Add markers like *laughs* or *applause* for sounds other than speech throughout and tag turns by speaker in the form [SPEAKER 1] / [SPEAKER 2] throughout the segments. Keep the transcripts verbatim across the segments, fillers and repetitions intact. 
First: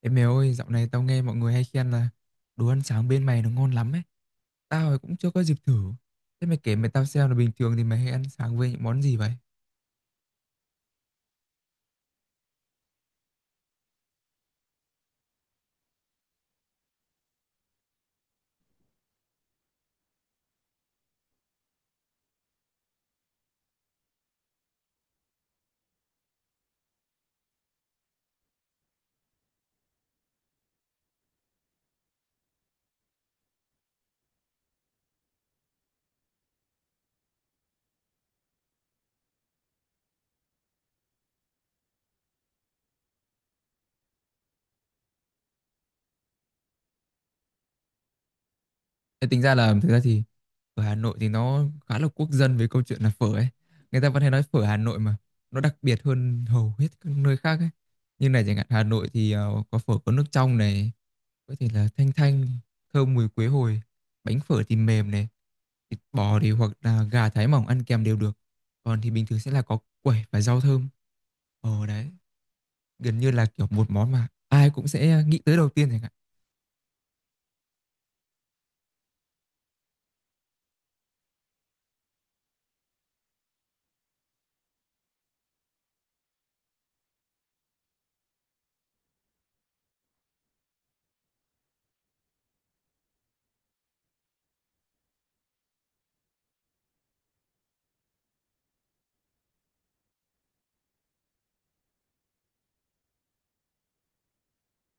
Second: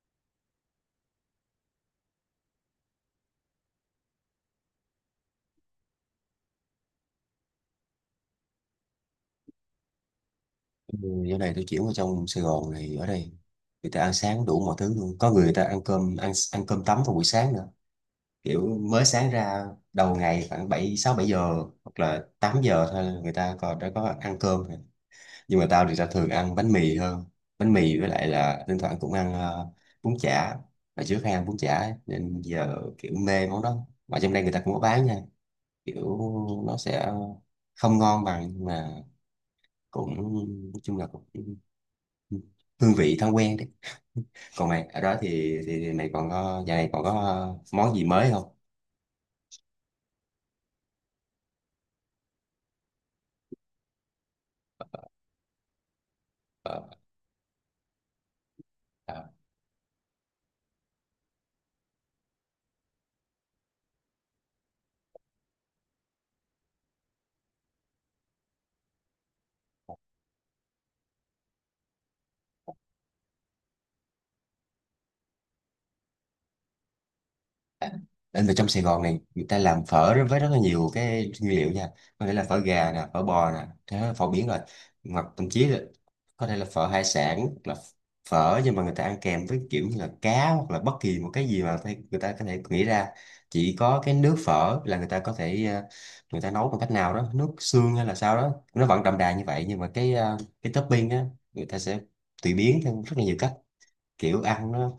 [SPEAKER 1] Ê mày ơi, dạo này tao nghe mọi người hay khen là đồ ăn sáng bên mày nó ngon lắm ấy. Tao thì cũng chưa có dịp thử. Thế mày kể mày tao xem là bình thường thì mày hay ăn sáng với những món gì vậy?
[SPEAKER 2] Ừ. Giờ này tôi chuyển vào trong Sài Gòn này ở đây người ta ăn sáng đủ mọi thứ luôn, có người, người ta ăn cơm, ăn ăn cơm tấm vào buổi sáng nữa, kiểu mới sáng ra, đầu ngày khoảng bảy, sáu bảy giờ hoặc là tám giờ thôi là người ta còn đã có ăn cơm rồi. Nhưng mà tao thì tao thường ăn bánh mì hơn, bánh mì, với lại là thỉnh thoảng cũng ăn ờ, bún chả. Hồi trước hay ăn bún chả ấy, nên giờ kiểu mê món đó, mà trong đây người ta cũng có bán nha, kiểu nó sẽ không ngon bằng, nhưng mà cũng, nói chung là cũng hương vị thói quen đấy. Còn mày ở đó thì thì, thì mày còn có giờ này còn có ờ, món gì mới không?
[SPEAKER 1] Ê, tính ra là thực ra thì ở Hà Nội thì nó khá là quốc dân về câu chuyện là phở ấy. Người ta vẫn hay nói phở Hà Nội mà nó đặc biệt hơn hầu hết
[SPEAKER 2] Ờ.
[SPEAKER 1] các nơi khác ấy. Như này chẳng hạn Hà Nội thì
[SPEAKER 2] À.
[SPEAKER 1] ờ, có phở, có nước trong này, có thể là thanh thanh, thơm mùi quế hồi, bánh phở thì mềm này, thịt bò thì hoặc là gà thái mỏng ăn kèm đều được. Còn thì bình thường sẽ là có quẩy và rau thơm. Ờ đấy, gần như là kiểu một món mà ai cũng sẽ nghĩ tới đầu tiên chẳng hạn.
[SPEAKER 2] Anh về trong Sài Gòn này người ta làm phở rất- với rất là nhiều cái nguyên liệu nha, có thể là phở gà nè, phở bò nè, thế là phở biển rồi, hoặc thậm chí là có thể là phở hải sản, hoặc là phở nhưng mà người ta ăn kèm với kiểu như là cá, hoặc là bất kỳ một cái gì mà phải- người ta có thể nghĩ ra. Chỉ có cái nước phở là người ta có thể ờ, người ta nấu bằng cách nào đó nước xương hay là sao đó, nó vẫn đậm đà như vậy, nhưng mà cái ờ, cái topping á, người ta sẽ tùy biến theo rất là nhiều cách, kiểu ăn nó,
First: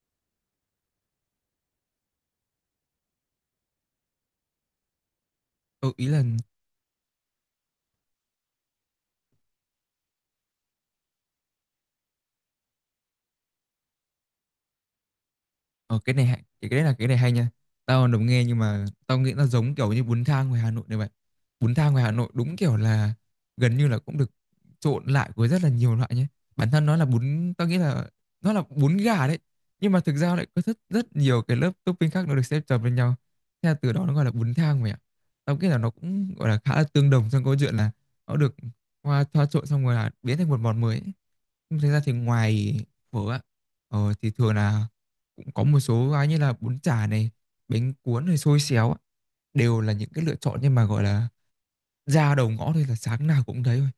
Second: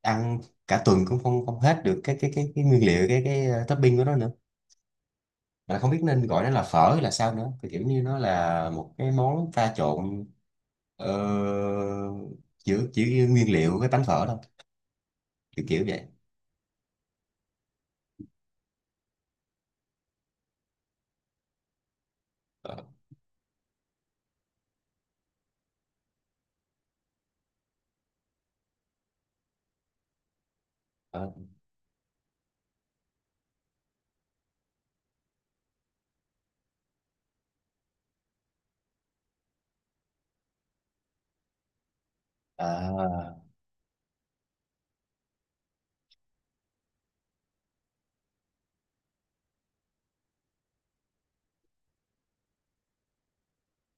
[SPEAKER 2] ăn cả tuần cũng không không hết được cái cái cái cái nguyên liệu, cái cái ờ, topping của nó nữa, mà không
[SPEAKER 1] Ừ,
[SPEAKER 2] biết
[SPEAKER 1] ý là
[SPEAKER 2] nên gọi nó là phở hay là sao nữa, thì kiểu như nó là một cái món pha trộn ờ, giữa chỉ nguyên liệu với bánh phở thôi, kiểu kiểu
[SPEAKER 1] Ờ,
[SPEAKER 2] vậy.
[SPEAKER 1] cái này hay- cái cái đấy là cái này hay nha, tao đồng nghe nhưng mà tao nghĩ nó giống kiểu như bún thang ngoài Hà Nội này vậy. Bún thang ngoài Hà Nội đúng kiểu
[SPEAKER 2] Ờ,
[SPEAKER 1] là gần như là cũng được trộn lại với rất là nhiều loại nhé, bản thân nó là bún, tao nghĩ là nó là bún gà đấy, nhưng mà thực ra lại có rất rất
[SPEAKER 2] ờ,
[SPEAKER 1] nhiều cái lớp topping khác nó được xếp chồng lên nhau. Thế là từ đó nó gọi là bún thang mày ạ. Tao nghĩ là nó cũng gọi là khá là tương đồng trong câu chuyện là nó được hoa thoa trộn xong rồi là biến thành một món mới ấy. Nhưng thực ra thì ngoài phở
[SPEAKER 2] à,
[SPEAKER 1] á, ờ, thì thường là cũng có một số cái như là bún chả này, bánh cuốn này, xôi xéo á, đều là những cái lựa chọn, nhưng mà gọi là ra đầu ngõ thôi là sáng nào cũng thấy thôi.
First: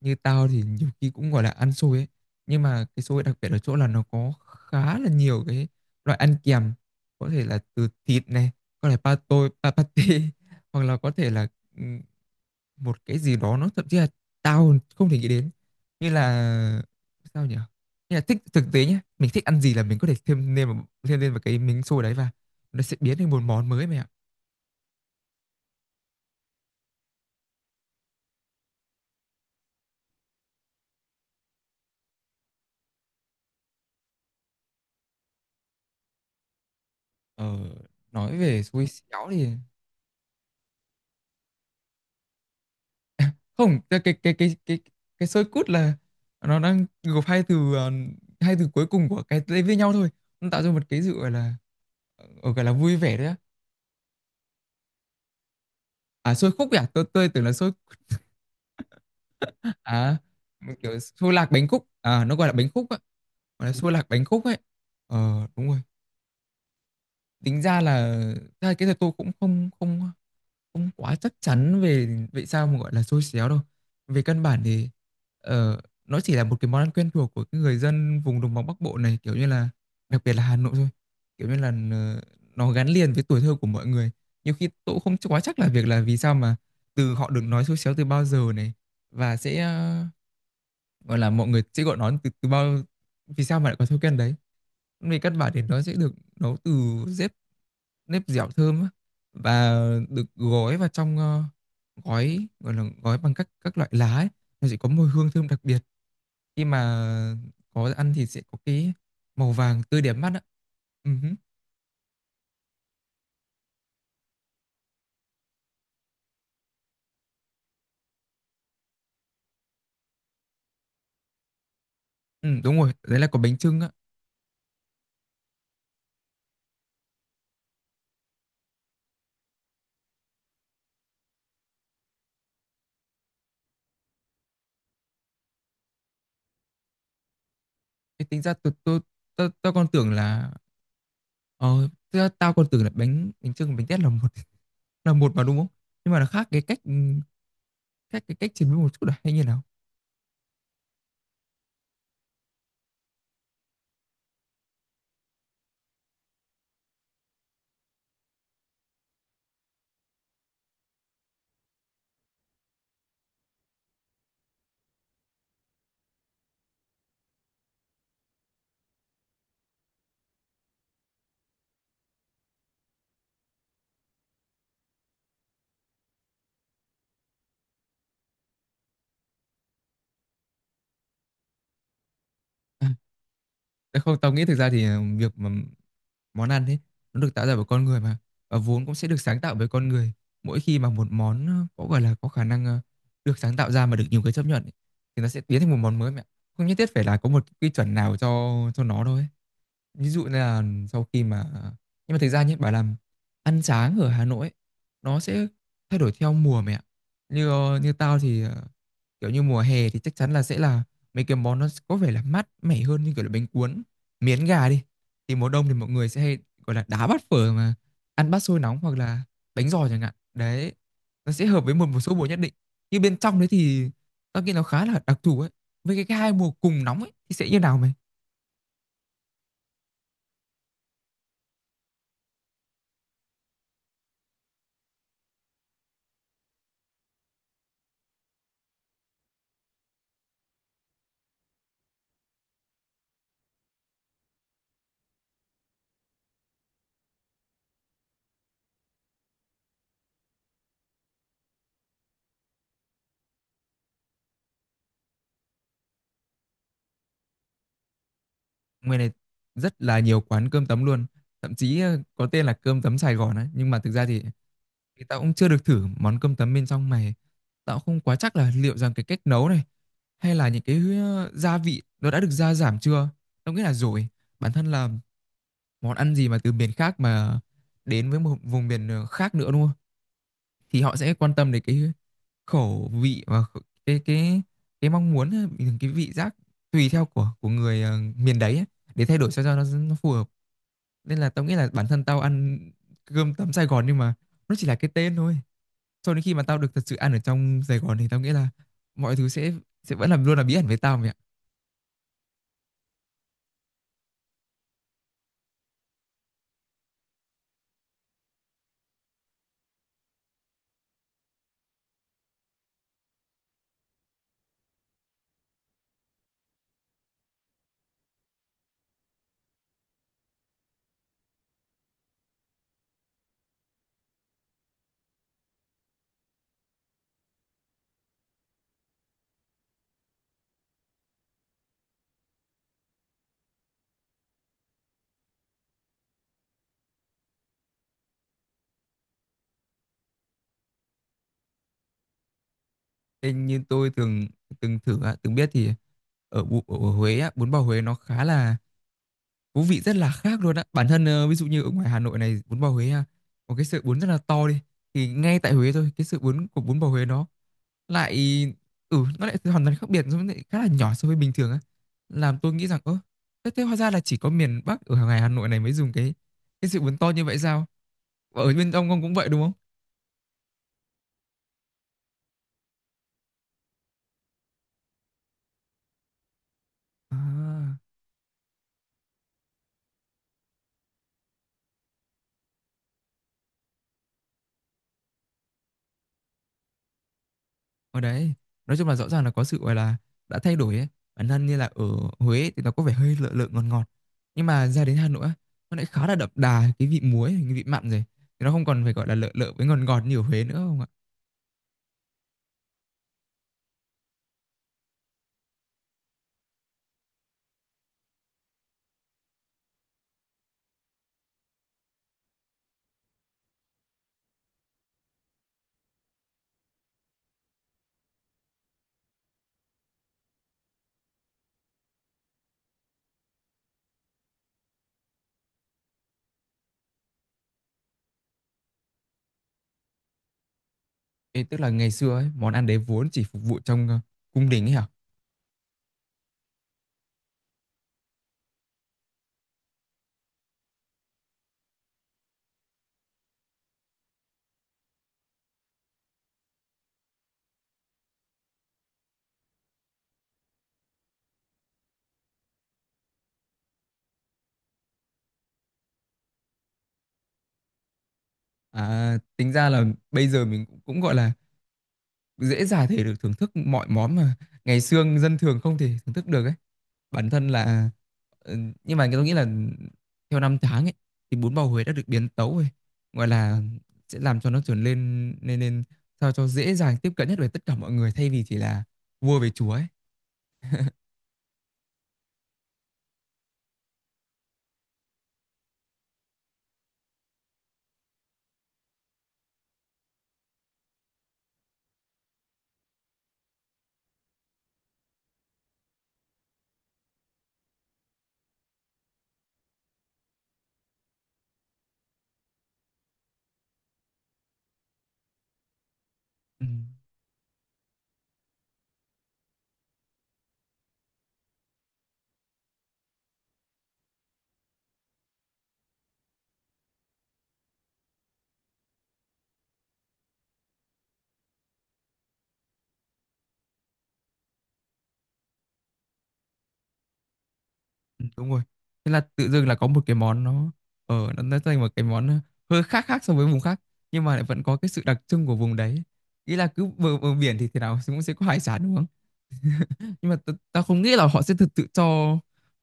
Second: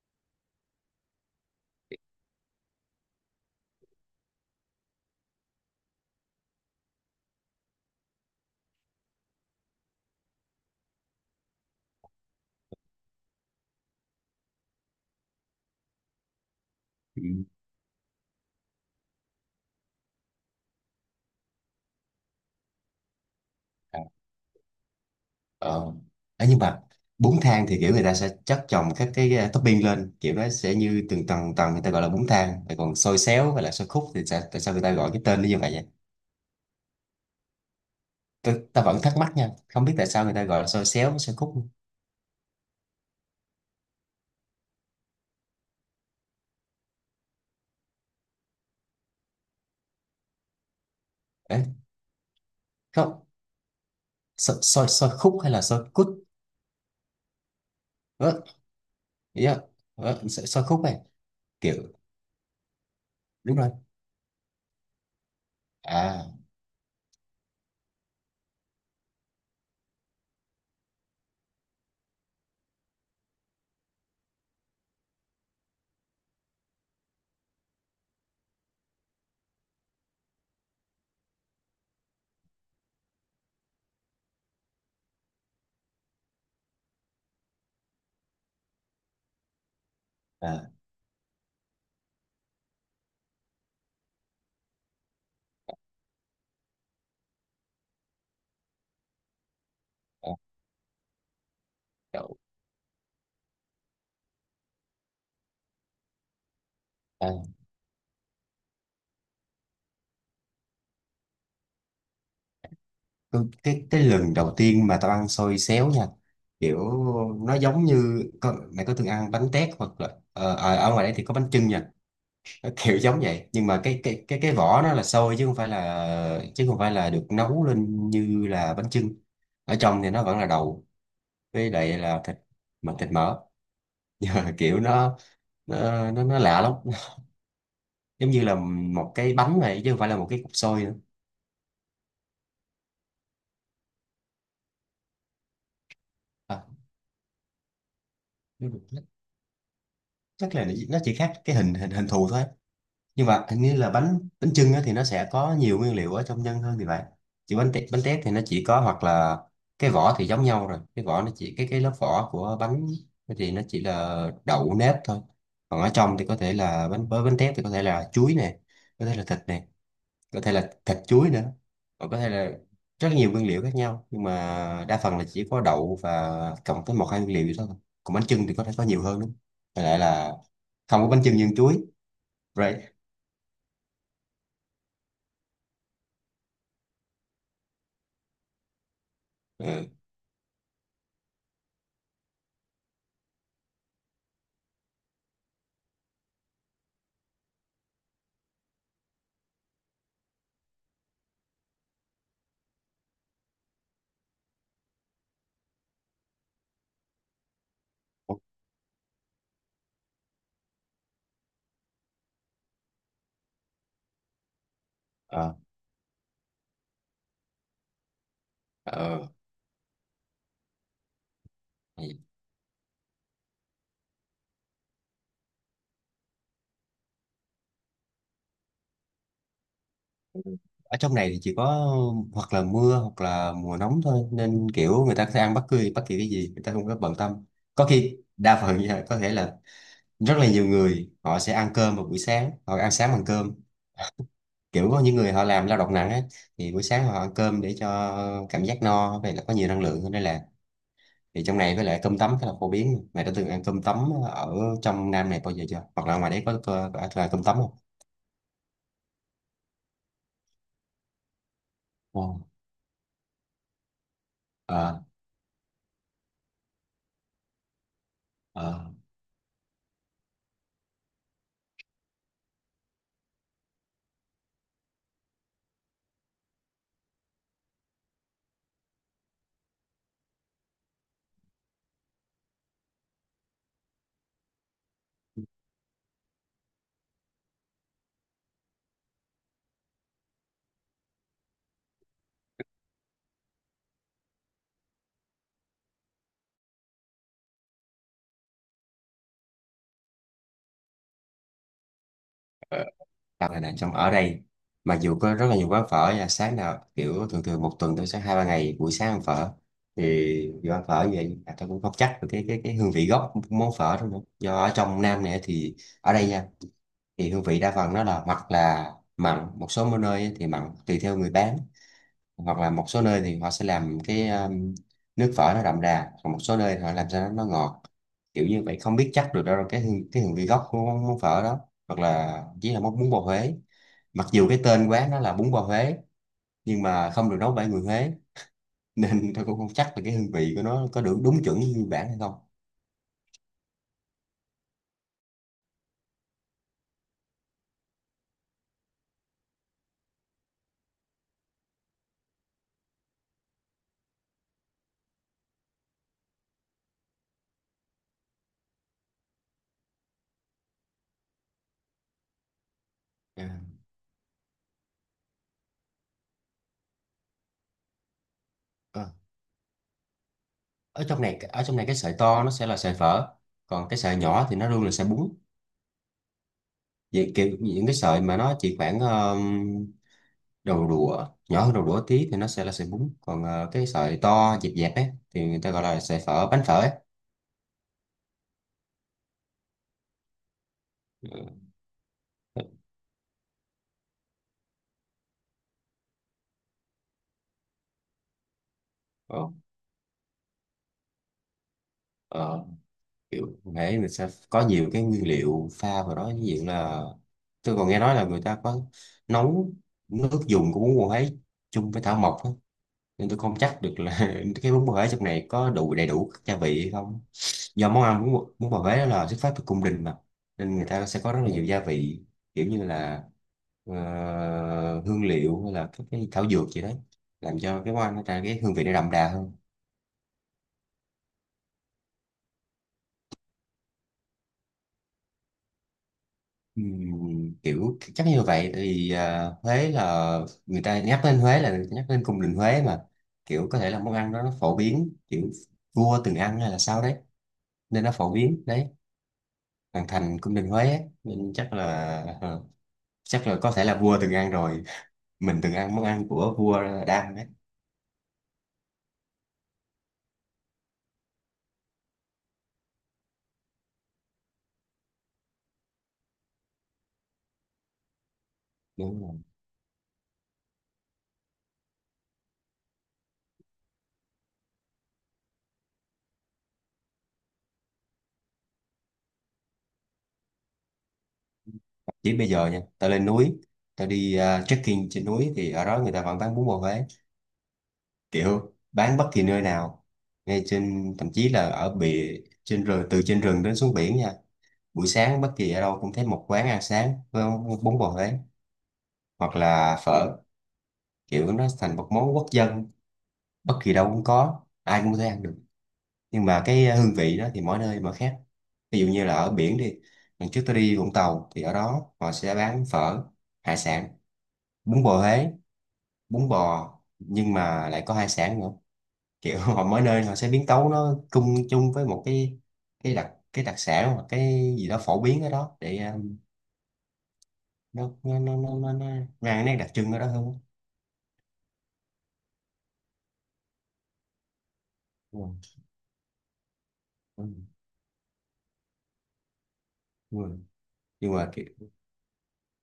[SPEAKER 1] Như tao thì nhiều khi cũng gọi là ăn xôi ấy, nhưng mà cái xôi đặc biệt ở chỗ là nó có khá là nhiều cái loại ăn kèm, có thể là từ thịt này, có thể pa tôi, pa pate, *laughs* hoặc là có thể là một cái gì đó nó thậm chí là tao không thể nghĩ đến, như là
[SPEAKER 2] ừ,
[SPEAKER 1] sao nhỉ, như là thích thực tế nhé, mình thích ăn gì là mình có thể thêm lên vào, thêm lên vào, cái miếng xôi đấy và nó sẽ biến thành một món mới mẹ
[SPEAKER 2] à,
[SPEAKER 1] ạ.
[SPEAKER 2] ờ. Ấy nhưng mà bún thang thì kiểu người ta sẽ chất chồng các cái ờ, topping lên, kiểu nó sẽ như từng tầng tầng, người ta gọi là bún thang. Rồi còn xôi xéo hay là xôi khúc thì sao, tại sao người ta gọi cái tên nó như vậy vậy?
[SPEAKER 1] Ờ, nói
[SPEAKER 2] ta,
[SPEAKER 1] về
[SPEAKER 2] ta
[SPEAKER 1] xôi
[SPEAKER 2] vẫn thắc
[SPEAKER 1] xéo
[SPEAKER 2] mắc
[SPEAKER 1] thì,
[SPEAKER 2] nha, không biết tại sao người ta gọi là xôi xéo với xôi khúc.
[SPEAKER 1] không, cái cái cái cái cái, cái xôi cút là nó đang gộp hai từ, ờ, hai từ cuối cùng của cái tên với nhau thôi, nó tạo ra một cái sự gọi là,
[SPEAKER 2] Đấy,
[SPEAKER 1] ờ, gọi là vui vẻ
[SPEAKER 2] không,
[SPEAKER 1] đấy á.
[SPEAKER 2] xôi, xôi, xôi khúc hay là xôi cút?
[SPEAKER 1] À xôi khúc ấy à tôi tôi tưởng là xôi,
[SPEAKER 2] ờ, yeah.
[SPEAKER 1] à,
[SPEAKER 2] ờ, xôi, xôi
[SPEAKER 1] một
[SPEAKER 2] khúc
[SPEAKER 1] kiểu
[SPEAKER 2] này,
[SPEAKER 1] xôi lạc bánh
[SPEAKER 2] kiểu,
[SPEAKER 1] khúc, à, nó gọi là bánh khúc á.
[SPEAKER 2] đúng
[SPEAKER 1] Gọi
[SPEAKER 2] rồi.
[SPEAKER 1] là xua lạc bánh khúc ấy. Ờ đúng rồi.
[SPEAKER 2] À.
[SPEAKER 1] Tính ra là ra là cái thật, tôi cũng không không không quá chắc chắn về vậy sao mà gọi là xôi xéo đâu. Về căn bản thì ờ, nó chỉ là một cái món ăn quen thuộc của cái người dân vùng đồng bằng Bắc Bộ này, kiểu như là đặc biệt là Hà Nội thôi. Kiểu như là ờ, nó gắn liền với tuổi thơ của mọi người. Nhiều khi tôi cũng không quá chắc là việc là vì sao mà từ họ được nói xôi xéo từ bao giờ này, và sẽ ờ,
[SPEAKER 2] À,
[SPEAKER 1] gọi là mọi người sẽ gọi nó từ từ bao, vì sao mà lại có thói quen đấy. Về căn bản thì nó sẽ được nấu từ nếp, nếp dẻo thơm á, và được
[SPEAKER 2] à,
[SPEAKER 1] gói vào trong, ờ,
[SPEAKER 2] đậu-
[SPEAKER 1] gói gọi là gói bằng các các loại lá ấy. Nó sẽ có mùi hương thơm đặc biệt khi mà
[SPEAKER 2] à.
[SPEAKER 1] có ăn thì sẽ có cái màu vàng tươi đẹp mắt á. Ừ, hứ.
[SPEAKER 2] Cái, cái cái lần đầu tiên mà tao ăn xôi xéo nha, kiểu nó giống như, có, mày có từng ăn bánh tét, hoặc là ờ, à, ở ngoài đây thì có bánh chưng nha.
[SPEAKER 1] Ừ,
[SPEAKER 2] Nó
[SPEAKER 1] đúng rồi,
[SPEAKER 2] kiểu
[SPEAKER 1] đấy
[SPEAKER 2] giống
[SPEAKER 1] là có
[SPEAKER 2] vậy
[SPEAKER 1] bánh
[SPEAKER 2] nhưng
[SPEAKER 1] chưng
[SPEAKER 2] mà
[SPEAKER 1] á.
[SPEAKER 2] cái cái cái cái vỏ nó là xôi, chứ không phải là chứ không phải là được nấu lên như là bánh chưng. Ở trong thì nó vẫn là đậu, với lại là thịt, mà thịt mỡ, *laughs* kiểu nó nó nó, nó lạ lắm, *laughs*
[SPEAKER 1] Thế
[SPEAKER 2] giống như
[SPEAKER 1] tính ra
[SPEAKER 2] là
[SPEAKER 1] tôi tôi
[SPEAKER 2] một cái
[SPEAKER 1] tôi,
[SPEAKER 2] bánh
[SPEAKER 1] tôi
[SPEAKER 2] này
[SPEAKER 1] còn
[SPEAKER 2] chứ không phải
[SPEAKER 1] tưởng
[SPEAKER 2] là một cái cục
[SPEAKER 1] là,
[SPEAKER 2] xôi nữa.
[SPEAKER 1] ờ thực ra tao còn tưởng là bánh bánh chưng và bánh tét là một, *laughs* là một mà đúng không? Nhưng mà nó khác cái
[SPEAKER 2] À,
[SPEAKER 1] cách ừ, khác cái cách chế biến một chút là hay như nào?
[SPEAKER 2] chắc là nó chỉ khác cái hình hình hình thù thôi, nhưng mà hình như là bánh bánh chưng á, thì nó sẽ có nhiều nguyên liệu ở trong nhân hơn thì vậy. Chỉ bánh tét, bánh tét thì nó chỉ có, hoặc là cái vỏ thì giống nhau rồi, cái vỏ nó chỉ, cái cái lớp vỏ của bánh thì nó chỉ là đậu nếp thôi, còn ở trong thì có thể là bánh, với bánh tét thì có thể là chuối nè, có thể là thịt nè, có thể là thịt chuối nữa, còn có thể là rất nhiều nguyên liệu khác nhau, nhưng mà đa phần là chỉ có đậu và cộng tới một hai nguyên liệu vậy thôi. Còn bánh chưng thì có thể có nhiều hơn nữa. Với lại là không có bánh chưng nhân chuối, right.
[SPEAKER 1] À. Đấy. Không, tao nghĩ thực ra thì, ờ, việc mà món ăn ấy nó được tạo ra bởi con người mà, và vốn cũng sẽ được sáng tạo bởi con
[SPEAKER 2] Ừ.
[SPEAKER 1] người, mỗi khi mà một món, ờ, có gọi là có khả năng, ờ, được sáng tạo ra mà được nhiều người chấp nhận ấy, thì nó sẽ biến thành một món mới mẹ ạ. Không nhất thiết phải là có một quy chuẩn nào cho cho nó đâu ấy. Ví dụ như là sau khi mà, nhưng mà thực ra nhé, bảo làm ăn sáng ở Hà Nội ấy, nó sẽ thay đổi theo mùa mày ạ. Như, ờ, như tao thì, ờ, kiểu như, mùa hè thì chắc chắn là sẽ là mấy cái món nó có vẻ là mát mẻ hơn như kiểu là bánh cuốn, miến gà đi. Thì mùa
[SPEAKER 2] Ờ.
[SPEAKER 1] đông thì mọi người sẽ hay, gọi là, đá bát phở mà ăn bát xôi nóng hoặc là
[SPEAKER 2] Ờ.
[SPEAKER 1] bánh giò chẳng hạn. Đấy, nó sẽ hợp với một một số mùa nhất định. Nhưng bên trong đấy thì tao nghĩ nó khá là đặc thù ấy. Với cái cái hai mùa cùng nóng ấy thì sẽ như nào mày?
[SPEAKER 2] Ở trong này thì chỉ có hoặc là mưa hoặc là mùa nóng thôi, nên kiểu người ta sẽ ăn bất cứ bất kỳ cái gì, người ta không có bận tâm. Có khi đa phần nha, có thể là rất là nhiều người họ sẽ ăn cơm vào buổi sáng, họ ăn sáng bằng cơm, kiểu có những người họ làm lao động nặng ấy, thì buổi sáng họ ăn cơm để cho cảm giác no, vậy là có nhiều năng lượng hơn đây là. Thì trong này với lại cơm tấm khá là phổ biến, mày đã từng ăn cơm tấm ở trong Nam này bao giờ chưa, hoặc là ngoài đấy có, có, có, có ăn cơm tấm không?
[SPEAKER 1] Ngoài này rất là nhiều quán cơm tấm luôn. Thậm chí ờ,
[SPEAKER 2] Ồ.
[SPEAKER 1] có tên là cơm tấm Sài Gòn ấy. Nhưng mà thực ra thì,
[SPEAKER 2] Ờ,
[SPEAKER 1] thì tao cũng chưa được thử món cơm tấm bên trong này. Tao cũng không quá chắc là liệu
[SPEAKER 2] ờ,
[SPEAKER 1] rằng cái cách nấu này hay là những cái, ờ, gia vị nó đã được gia giảm chưa. Tao nghĩ là rồi. Bản thân là món ăn gì mà từ miền khác mà đến với một vùng miền, ờ, khác nữa đúng không? Thì họ sẽ quan tâm đến cái khẩu vị và khẩu- cái cái cái mong muốn, ờ, cái vị giác tùy theo của của người, ờ, miền đấy ấy, để thay đổi sao cho nó, nó phù hợp, nên là tao nghĩ là bản thân tao ăn cơm tấm Sài Gòn nhưng mà nó chỉ là cái tên thôi, cho đến khi mà tao được thật sự ăn ở trong Sài Gòn thì tao nghĩ là mọi thứ sẽ sẽ vẫn làm luôn là bí ẩn với tao mẹ ạ.
[SPEAKER 2] ờ. Hoặc là này, trong ở đây mặc dù có rất là nhiều quán phở, là sáng nào kiểu thường thường một tuần tôi sẽ hai ba ngày buổi sáng ăn phở. Thì do ăn phở như vậy à, tôi cũng không chắc được cái cái cái hương vị gốc món phở đó nữa, do ở trong Nam này thì ở đây nha, thì hương vị đa phần nó là hoặc là mặn, một số nơi ấy thì mặn tùy theo người bán, hoặc là một số nơi thì họ sẽ làm cái um, nước phở nó đậm đà, còn một số nơi họ làm sao nó ngọt, kiểu như vậy không biết chắc được đâu cái hương, cái hương vị gốc của món, món phở đó. Hoặc là chỉ là món bún bò Huế, mặc dù cái tên quán nó là bún bò Huế nhưng mà không được nấu bởi người Huế, *laughs* nên tôi cũng không chắc là cái hương vị của nó có được đúng chuẩn như nguyên bản hay không.
[SPEAKER 1] Thế như tôi từng, từng thử á, từng biết thì ở, Bu- ở Huế á, bún bò Huế nó khá là thú vị, rất là khác luôn á, bản thân, ờ, ví dụ như ở ngoài Hà Nội này bún bò Huế á, có cái sợi bún rất là to đi, thì ngay tại Huế thôi cái sợi bún của bún bò Huế nó lại, ừ nó lại hoàn toàn khác biệt, nó lại khá là nhỏ so với bình thường á, làm tôi nghĩ rằng ơ
[SPEAKER 2] À.
[SPEAKER 1] thế, thế hóa ra là chỉ có miền Bắc ở ngoài Hà Nội này mới dùng cái cái sự bún to như vậy sao. Và ở bên ông ông
[SPEAKER 2] Ờ.
[SPEAKER 1] cũng vậy đúng không?
[SPEAKER 2] ở trong này ở trong này cái sợi to nó sẽ là sợi phở, còn cái sợi nhỏ thì nó luôn là sợi bún.
[SPEAKER 1] À,
[SPEAKER 2] Vậy kiểu những cái sợi mà nó chỉ khoảng um, đầu đũa, nhỏ hơn đầu đũa tí thì nó sẽ là sợi bún, còn ờ, cái sợi to dẹp dẹp ấy thì người ta gọi là sợi phở, bánh phở ấy.
[SPEAKER 1] ở đấy, nói chung là rõ ràng là có sự gọi là đã thay đổi ấy, bản thân như
[SPEAKER 2] Ừ.
[SPEAKER 1] là ở Huế thì nó có vẻ hơi lợ lợ ngọt ngọt, nhưng mà ra đến Hà Nội á, nó lại khá là đậm đà cái vị muối cái vị mặn rồi, thì nó không còn phải gọi là lợ
[SPEAKER 2] ờ,
[SPEAKER 1] lợ với ngọt ngọt như ở Huế nữa, không ạ?
[SPEAKER 2] ờ, Kiểu thế mình sẽ có nhiều cái nguyên liệu pha vào đó, ví dụ là tôi còn nghe nói là người ta có nấu nước dùng của bún bò ấy chung với thảo mộc á. Nên tôi không chắc được là *laughs* cái bún bò Huế trong này có đủ đầy đủ các gia vị hay không, do món ăn bún, bò- bún bò Huế đó là xuất phát từ cung đình mà, nên người ta sẽ có rất là nhiều gia vị, kiểu như là ờ, hương liệu hay là các cái thảo dược gì đấy, làm cho cái món ăn nó ra cái hương vị nó đậm đà hơn.
[SPEAKER 1] Ê, tức là ngày xưa ấy, món ăn đấy vốn chỉ phục vụ trong, ờ, cung đình ấy hả?
[SPEAKER 2] Ừm, kiểu chắc như vậy thì ờ, Huế là người ta nhắc đến Huế là nhắc đến cung đình Huế mà, kiểu có thể là món ăn đó nó phổ biến, kiểu vua từng ăn hay là sao đấy nên nó phổ biến đấy, hoàng thành cung đình Huế á, nên chắc là ờ, chắc là có thể là vua từng ăn rồi, mình từng ăn món ăn của vua Đam ấy.
[SPEAKER 1] À, tính ra là bây giờ mình cũng cũng, gọi là, dễ dàng thể được thưởng thức mọi món mà ngày xưa dân thường không thể thưởng thức được ấy. Bản thân là, ờ, nhưng mà
[SPEAKER 2] Đúng
[SPEAKER 1] tôi nghĩ
[SPEAKER 2] rồi.
[SPEAKER 1] là theo năm tháng ấy thì bún bò Huế đã được biến tấu rồi, gọi là, sẽ làm cho nó trở lên nên, nên sao cho dễ dàng tiếp cận nhất với tất cả mọi người, thay vì chỉ là vua về chúa ấy.
[SPEAKER 2] Chỉ bây giờ nha tao lên núi, tao đi ờ, trekking trên núi thì ở đó người ta vẫn bán bún bò Huế, kiểu bán bất kỳ nơi nào, ngay trên thậm chí là ở bìa trên rừng, từ trên rừng đến xuống biển nha, buổi sáng bất kỳ ở đâu cũng thấy một quán ăn sáng với bún bò Huế hoặc là phở, kiểu nó thành một món quốc dân, bất kỳ đâu cũng có, ai cũng có thể ăn được, nhưng mà
[SPEAKER 1] Ừm.
[SPEAKER 2] cái ờ, hương vị đó thì mỗi nơi mỗi khác. Ví dụ như là ở biển đi, lần trước tôi đi Vũng Tàu thì ở đó họ sẽ bán phở hải sản, bún bò Huế, bún bò nhưng mà lại có hải sản nữa, kiểu *laughs* họ mỗi nơi họ sẽ biến tấu nó chung chung với một cái cái đặc, cái đặc sản hoặc cái gì đó phổ biến ở đó để um, nó
[SPEAKER 1] Ừ,
[SPEAKER 2] nó
[SPEAKER 1] đúng
[SPEAKER 2] nó
[SPEAKER 1] rồi,
[SPEAKER 2] nó, nó, nó
[SPEAKER 1] thế là
[SPEAKER 2] mang
[SPEAKER 1] tự
[SPEAKER 2] cái
[SPEAKER 1] dưng là
[SPEAKER 2] nét
[SPEAKER 1] có
[SPEAKER 2] đặc
[SPEAKER 1] một
[SPEAKER 2] trưng
[SPEAKER 1] cái
[SPEAKER 2] ở đó
[SPEAKER 1] món,
[SPEAKER 2] hơn.
[SPEAKER 1] nó ở nó nó thành một cái món, ờ, hơi khác khác so với vùng khác, nhưng mà lại vẫn có cái sự đặc trưng của vùng đấy, nghĩ là cứ bờ, bờ
[SPEAKER 2] Ừ.
[SPEAKER 1] biển thì thế nào cũng sẽ có hải sản đúng không, nhưng mà
[SPEAKER 2] Ừ.
[SPEAKER 1] ta, ta không nghĩ là
[SPEAKER 2] Nhưng
[SPEAKER 1] họ
[SPEAKER 2] mà
[SPEAKER 1] sẽ thực sự cho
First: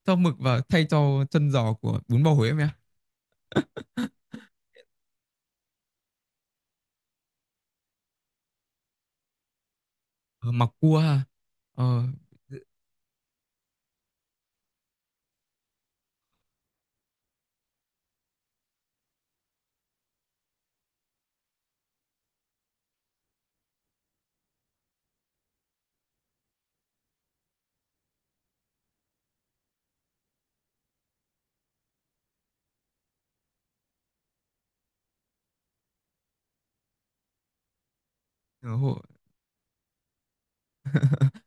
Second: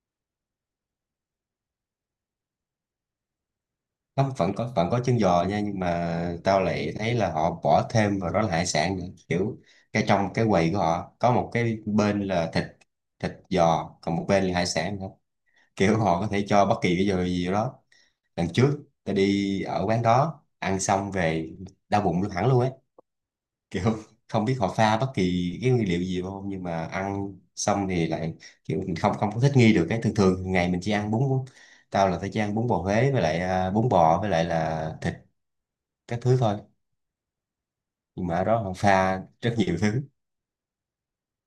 [SPEAKER 1] cho mực và thay cho chân giò của bún bò Huế em ạ.
[SPEAKER 2] có, vẫn có, vẫn có chân giò nha, nhưng mà tao lại thấy là họ bỏ thêm vào đó là hải sản nữa, kiểu cái trong cái
[SPEAKER 1] Ờ, mặc
[SPEAKER 2] quầy của
[SPEAKER 1] cua
[SPEAKER 2] họ
[SPEAKER 1] ha.
[SPEAKER 2] có một cái
[SPEAKER 1] Ờ.
[SPEAKER 2] bên là thịt, thịt giò, còn một bên là hải sản nữa, kiểu họ có thể cho bất kỳ cái giò gì vào đó. Lần trước tao đi ở quán đó ăn xong về đau bụng luôn, hẳn luôn ấy, kiểu không biết họ pha bất kỳ cái nguyên liệu gì vào không, nhưng mà ăn xong thì lại kiểu mình không không có thích nghi được cái, thường thường ngày mình chỉ ăn bún. Tao là tao chỉ ăn bún bò Huế với lại à, bún bò với lại là thịt các thứ thôi, nhưng mà ở đó
[SPEAKER 1] ờ,
[SPEAKER 2] họ
[SPEAKER 1] hộ-
[SPEAKER 2] pha rất nhiều thứ.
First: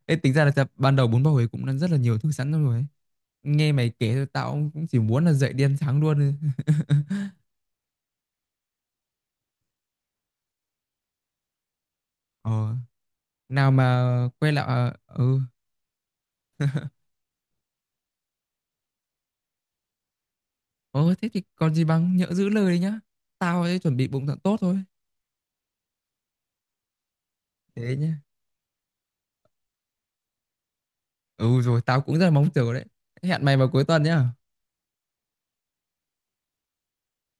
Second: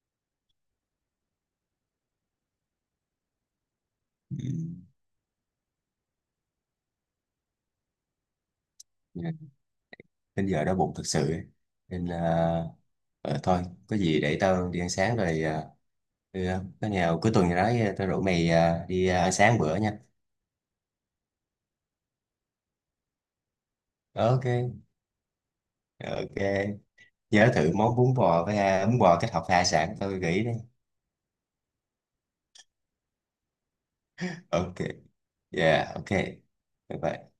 [SPEAKER 1] Ê, tính ra là ta- ban đầu bún bò Huế cũng đã rất là nhiều thứ sẵn rồi ấy. Nghe mày kể thôi tao
[SPEAKER 2] Ừ.
[SPEAKER 1] cũng cũng chỉ muốn là dậy đi ăn sáng luôn *laughs*
[SPEAKER 2] Đến giờ đói bụng thật sự ấy. Nên là
[SPEAKER 1] ờ
[SPEAKER 2] ờ, thôi
[SPEAKER 1] nào
[SPEAKER 2] có
[SPEAKER 1] mà
[SPEAKER 2] gì để
[SPEAKER 1] quay lại,
[SPEAKER 2] tao đi ăn
[SPEAKER 1] à,
[SPEAKER 2] sáng
[SPEAKER 1] ừ.
[SPEAKER 2] rồi. Ờ. Ừ, có nào cuối tuần gì đó ờ, tao rủ mày ờ, đi ờ, ăn sáng bữa nha.
[SPEAKER 1] Ồ thế thì còn gì bằng, nhỡ giữ lời đấy nhá. Tao ấy chuẩn bị bụng thật tốt thôi.
[SPEAKER 2] OK. OK. Nhớ thử
[SPEAKER 1] Thế
[SPEAKER 2] món bún
[SPEAKER 1] nhá.
[SPEAKER 2] bò với ờ, bún bò kết hợp hải sản tao gợi ý đi.
[SPEAKER 1] Ừ rồi tao cũng rất là mong chờ đấy. Hẹn mày vào cuối tuần nhá.
[SPEAKER 2] OK. Yeah, OK. Bye bye.